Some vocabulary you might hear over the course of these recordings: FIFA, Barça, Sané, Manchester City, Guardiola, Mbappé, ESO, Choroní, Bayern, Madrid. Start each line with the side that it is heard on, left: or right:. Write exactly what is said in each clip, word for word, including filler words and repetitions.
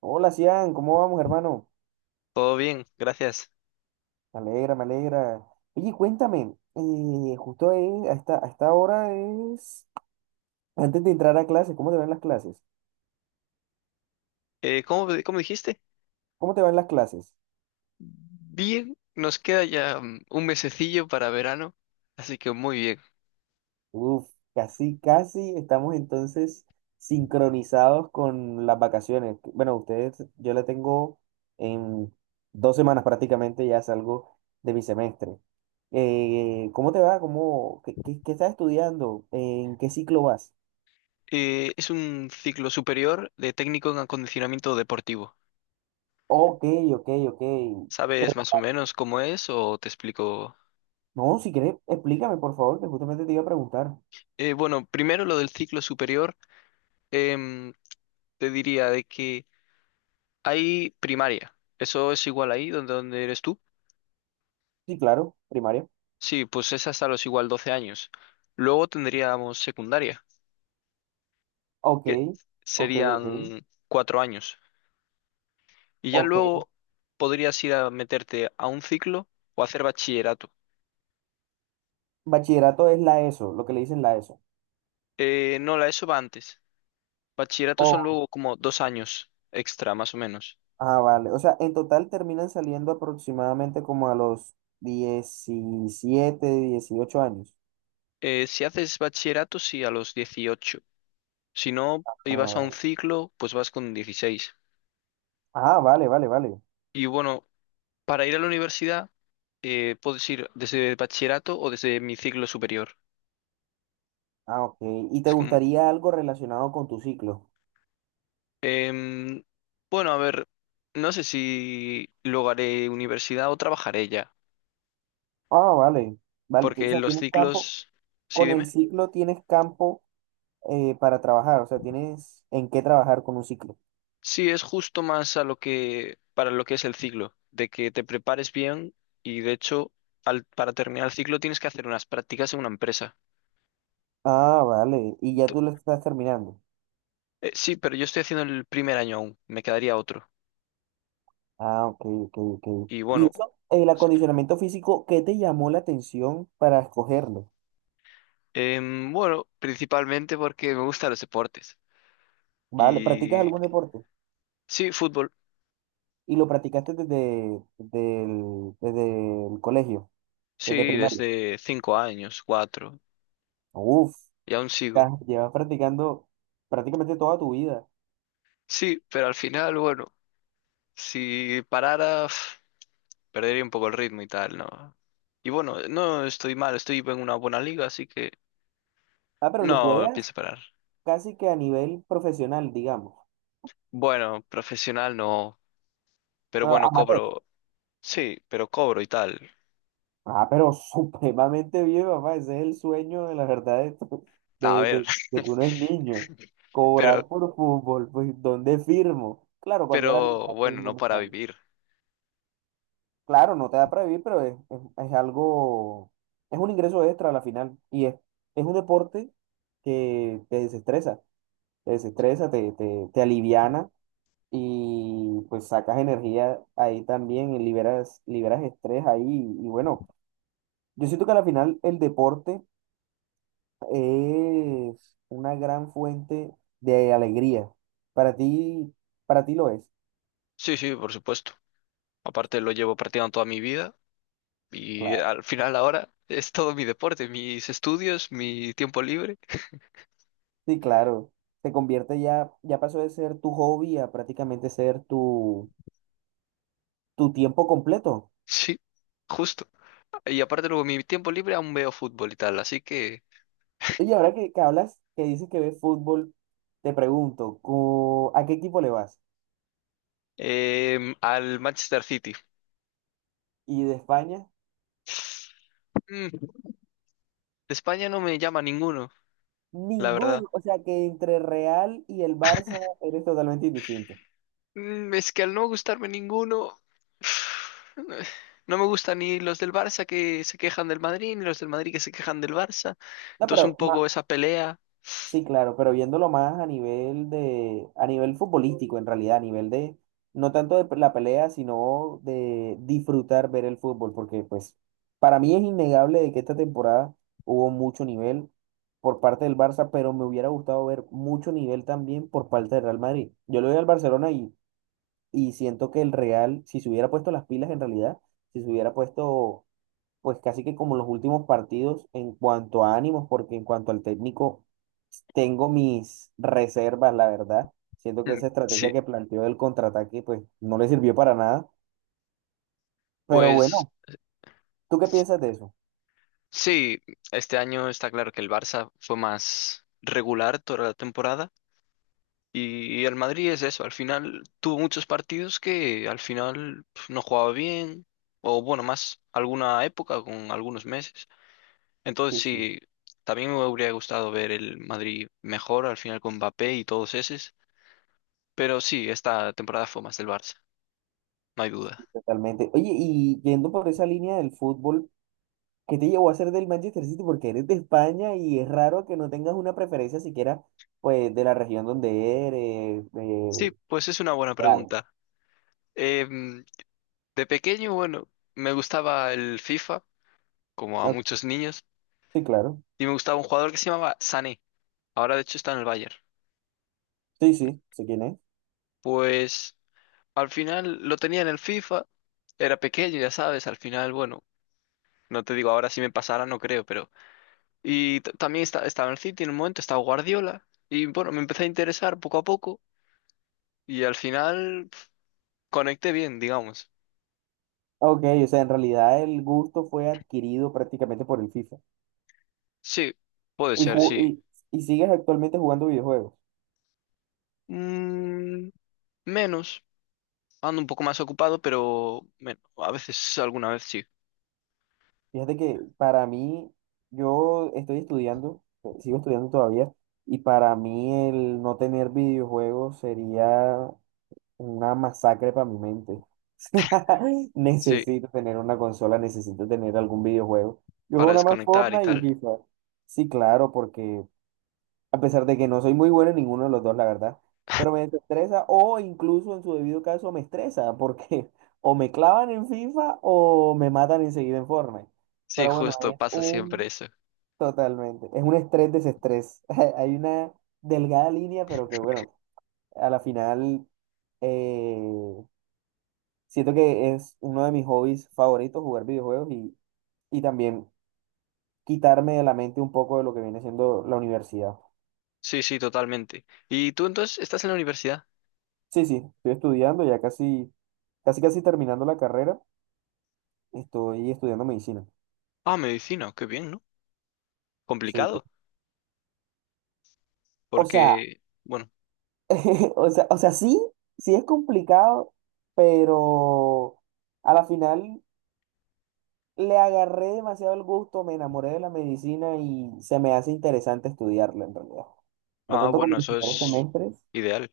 right: Hola, Cian, ¿cómo vamos, hermano?
left: Todo bien, gracias.
right: Me alegra, me alegra. Oye, cuéntame, eh, justo ahí, a esta, a esta hora es antes de entrar a clases, ¿cómo te van las clases?
left: Eh, ¿cómo, cómo dijiste?
right: ¿Cómo te van las clases?
left: Bien, nos queda ya mm, un mesecillo para verano, así que muy bien.
right: Uf, casi, casi estamos entonces sincronizados con las vacaciones. Bueno, ustedes, yo la tengo en dos semanas prácticamente, ya salgo de mi semestre. Eh, ¿cómo te va? ¿Cómo, qué, qué- qué estás estudiando? ¿En qué ciclo vas?
left: Eh, es un ciclo superior de técnico en acondicionamiento deportivo.
right: Ok, ok, ok.
left: ¿Sabes más o menos cómo es o te explico?
right: No, si quieres, explícame, por favor, que justamente te iba a preguntar.
left: Eh, bueno, primero lo del ciclo superior, em, te diría de que hay primaria. ¿Eso es igual ahí donde, donde eres tú?
right: Sí, claro, primaria.
left: Sí, pues es hasta los igual doce años. Luego tendríamos secundaria,
right: Ok,
left: que
right: ok, ok,
left: serían cuatro años. Y ya
right: ok.
left: luego podrías ir a meterte a un ciclo o hacer bachillerato.
right: Bachillerato es la ESO, lo que le dicen la ESO.
left: Eh, no, la ESO va antes. Bachillerato son
right: Oh,
left: luego como dos años extra, más o menos.
right: ah, vale. O sea, en total terminan saliendo aproximadamente como a los diecisiete dieciocho años.
left: Eh, si haces bachillerato, sí, a los dieciocho. Si no,
right: Ah,
left: ibas a un
right: vale.
left: ciclo, pues vas con dieciséis.
right: Ah, vale, vale, vale.
left: Y bueno, para ir a la universidad, eh, puedes ir desde bachillerato o desde mi ciclo superior.
right: Ah, ok. ¿Y te
left: Es como,
right: gustaría algo relacionado con tu ciclo?
left: em, bueno, a ver, no sé si luego haré universidad o trabajaré ya.
right: Ah, vale, vale. O
left: Porque
right: sea,
left: los
right: tienes campo,
left: ciclos, sí,
right: con el
left: dime.
right: ciclo tienes campo eh, para trabajar, o sea, tienes en qué trabajar con un ciclo.
left: Sí, es justo más a lo que, para lo que es el ciclo, de que te prepares bien y de hecho, al, para terminar el ciclo tienes que hacer unas prácticas en una empresa.
right: Ah, vale. Y ya
left: Ento-
right: tú lo estás terminando.
left: eh, sí, pero yo estoy haciendo el primer año aún, me quedaría otro.
right: Ah, ok, ok, ok.
left: Y
right: Y
left: bueno,
right: eso, el
left: s-
right: acondicionamiento físico, ¿qué te llamó la atención para escogerlo?
left: em, bueno, principalmente porque me gustan los deportes.
right: Vale, ¿practicas
left: Y
right: algún deporte?
left: sí, fútbol,
right: Y lo practicaste desde, desde el, desde el colegio, desde
left: sí,
right: primaria.
left: desde cinco años, cuatro,
right: Uf,
left: y aún sigo.
right: ya llevas practicando prácticamente toda tu vida.
left: Sí, pero al final, bueno, si parara, perdería un poco el ritmo y tal, ¿no? Y bueno, no estoy mal, estoy en una buena liga, así que
right: Ah, pero lo
left: no
right: juegas
left: pienso parar.
right: casi que a nivel profesional, digamos,
left: Bueno, profesional no, pero
right: pero
left: bueno,
right: amateur.
left: cobro, sí, pero cobro y tal.
right: Ah, pero supremamente bien, papá. Ese es el sueño de la verdad de, to-
left: A
right: de,
left: ver,
right: de- de que uno es niño.
left: pero,
right: Cobrar por fútbol, pues, ¿dónde firmo? Claro, cuando era niño,
left: pero
right: ahora
left: bueno,
right: mismo
left: no
right: no
left: para
right: tanto.
left: vivir.
right: Claro, no te da para vivir, pero es, es, es algo, es un ingreso extra a la final. Y es, es un deporte que te desestresa, te desestresa, te, te, te aliviana y pues sacas energía ahí también y liberas, liberas estrés ahí. Y bueno, yo siento que a la final el deporte es una gran fuente de alegría. Para ti, para ti lo es.
left: Sí, sí, por supuesto. Aparte lo llevo practicando toda mi vida y
right: Claro.
left: al final ahora es todo mi deporte, mis estudios, mi tiempo libre.
right: Sí, claro. Se convierte ya, ya pasó de ser tu hobby a prácticamente ser tu, tu tiempo completo.
left: Sí, justo. Y aparte luego mi tiempo libre aún veo fútbol y tal, así que.
right: Oye, ahora que, que hablas, que dices que ves fútbol, te pregunto, co- ¿a qué equipo le vas?
left: Em, al Manchester City.
right: ¿Y de España?
left: Mm, de España no me llama ninguno, la verdad.
right: Ninguno. O sea que entre Real y el Barça eres totalmente indistinto.
left: Mm, es que al no gustarme ninguno, no me gustan ni los del Barça que se quejan del Madrid, ni los del Madrid que se quejan del Barça.
right: No,
left: Entonces un
right: pero
left: poco
right: ma-
left: esa pelea.
right: Sí, claro, pero viéndolo más a nivel de, a nivel futbolístico, en realidad, a nivel de, no tanto de la pelea, sino de disfrutar ver el fútbol, porque pues para mí es innegable de que esta temporada hubo mucho nivel por parte del Barça, pero me hubiera gustado ver mucho nivel también por parte del Real Madrid. Yo le doy al Barcelona y, y siento que el Real, si se hubiera puesto las pilas en realidad, si se hubiera puesto pues casi que como los últimos partidos en cuanto a ánimos, porque en cuanto al técnico tengo mis reservas, la verdad. Siento que
left: Mm,
right: esa estrategia
left: Sí,
right: que planteó del contraataque, pues no le sirvió para nada. Pero
left: pues
right: bueno, ¿tú qué
left: s-
right: piensas de eso?
left: sí, este año está claro que el Barça fue más regular toda la temporada. Y el Madrid es eso, al final tuvo muchos partidos que al final pf, no jugaba bien, o bueno, más alguna época con algunos meses. Entonces
right: Sí, sí,
left: sí, también me hubiera gustado ver el Madrid mejor al final con Mbappé y todos esos, pero sí, esta temporada fue más del Barça, no hay duda.
right: totalmente. Oye, y yendo por esa línea del fútbol, ¿qué te llevó a ser del Manchester City? Porque eres de España y es raro que no tengas una preferencia siquiera, pues, de la región donde eres, de,
left: Sí, pues es una buena
right: de algo.
left: pregunta. Em, de pequeño, bueno, me gustaba el FIFA, como a
right: Ah,
left: muchos niños,
right: sí, claro.
left: y me gustaba un jugador que se llamaba Sané, ahora de hecho está en el Bayern.
right: Sí, sí, sé quién es.
left: Pues, al final lo tenía en el FIFA, era pequeño, ya sabes, al final, bueno, no te digo ahora si me pasara, no creo, pero. Y t- también esta- estaba en el City en un momento, estaba Guardiola, y bueno, me empecé a interesar poco a poco, y al final pf, conecté bien, digamos.
right: Ok, o sea, en realidad el gusto fue adquirido prácticamente por el FIFA.
left: Sí, puede
right: Y,
left: ser,
right: ju-
left: sí.
right: y, y sigues actualmente jugando videojuegos.
left: Mm, Menos, ando un poco más ocupado, pero men- a veces, alguna vez sí.
right: Fíjate que para mí, yo estoy estudiando, eh, sigo estudiando todavía, y para mí el no tener videojuegos sería una masacre para mi mente.
left: Sí,
right: Necesito tener una consola, necesito tener algún videojuego. Yo
left: para
right: juego nada más
left: desconectar y
right: Fortnite y
left: tal.
right: FIFA. Sí, claro, porque a pesar de que no soy muy bueno en ninguno de los dos, la verdad. Pero me desestresa o incluso en su debido caso me estresa porque o me clavan en FIFA o me matan enseguida en Fortnite.
left: Sí,
right: Pero bueno,
left: justo,
right: es
left: pasa siempre
right: un
left: eso.
right: totalmente, es un estrés desestrés. Hay una delgada línea, pero que bueno, a la final eh, siento que es uno de mis hobbies favoritos jugar videojuegos y, y también quitarme de la mente un poco de lo que viene siendo la universidad.
left: Sí, sí, totalmente. ¿Y tú entonces estás en la universidad?
right: Sí, sí, estoy estudiando, ya casi, casi, casi terminando la carrera, estoy estudiando medicina.
left: Ah, medicina, qué bien, ¿no?
right: Sí.
left: Complicado,
right: O sea,
left: porque, bueno,
right: o sea, o sea, sí, sí es complicado, pero a la final le agarré demasiado el gusto, me enamoré de la medicina y se me hace interesante estudiarla en realidad. No
left: ah,
right: tanto como
left: bueno,
right: los
left: eso
right: primeros
left: es
right: semestres,
left: ideal.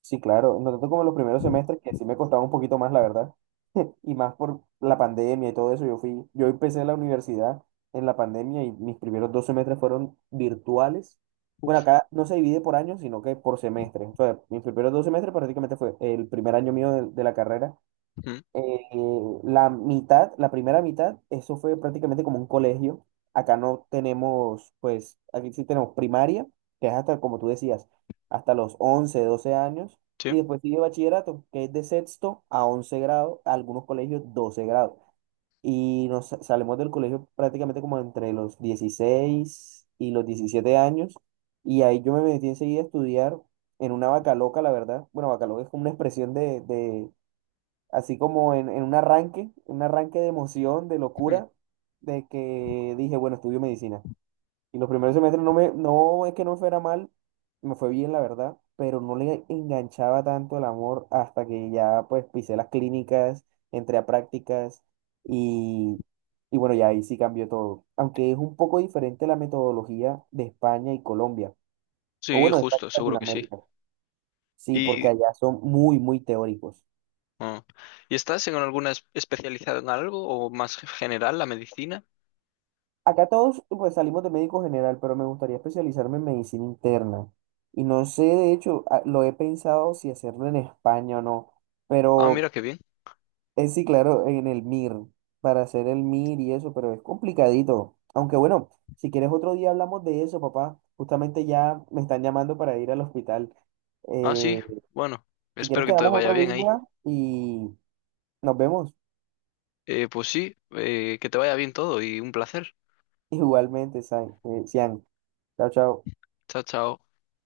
right: sí, claro, no tanto como los primeros semestres, que sí me costaba un poquito más, la verdad. Y más por la pandemia y todo eso. Yo fui, yo empecé la universidad en la pandemia y mis primeros dos semestres fueron virtuales. Bueno,
left: Uf.
right: acá no se divide por años, sino que por semestres. O sea, mis primeros dos semestres prácticamente fue el primer año mío de, de la carrera
left: Mm.
right: eh, la mitad, la primera mitad, eso fue prácticamente como un colegio. Acá no tenemos, pues, aquí sí tenemos primaria, que es hasta, como tú decías, hasta los once doce años. Y
left: Sí,
right: después sigue bachillerato, que es de sexto a once grado, algunos colegios doce grados. Y nos sa- salimos del colegio prácticamente como entre los dieciséis y los diecisiete años. Y ahí yo me metí enseguida a estudiar en una vaca loca, la verdad. Bueno, vaca loca es como una expresión de de, así como en, en un arranque, un arranque de emoción, de
left: mm,
right: locura, de que dije, bueno, estudio medicina. Y los primeros semestres no me, no es que no me fuera mal, me fue bien, la verdad, pero no le enganchaba tanto el amor hasta que ya pues pisé las clínicas, entré a prácticas y, y bueno, ya ahí sí cambió todo. Aunque es un poco diferente la metodología de España y Colombia, o
left: sí,
right: bueno, de España
left: justo,
right: y
left: seguro que sí.
right: Latinoamérica. Sí, porque
left: Y,
right: allá son muy, muy teóricos.
left: ah, ¿Y estás en alguna es- especializada en algo o más ge- general la medicina?
right: Acá todos pues salimos de médico general, pero me gustaría especializarme en medicina interna. Y no sé, de hecho, a- lo he pensado si hacerlo en España o no,
left: Ah,
right: pero
left: mira, qué bien.
right: es sí, claro, en el MIR, para hacer el MIR y eso, pero es complicadito. Aunque bueno, si quieres otro día hablamos de eso, papá. Justamente ya me están llamando para ir al hospital.
left: Ah, sí,
right: Eh,
left: bueno,
right: si
left: espero
right: quieres
left: que te
right: quedamos
left: vaya
right: otro
left: bien ahí.
right: día y nos vemos
left: Eh, pues sí, eh, que te vaya bien todo y un placer.
right: igualmente, San, eh, Sian. Chao, chao.
left: Chao, chao.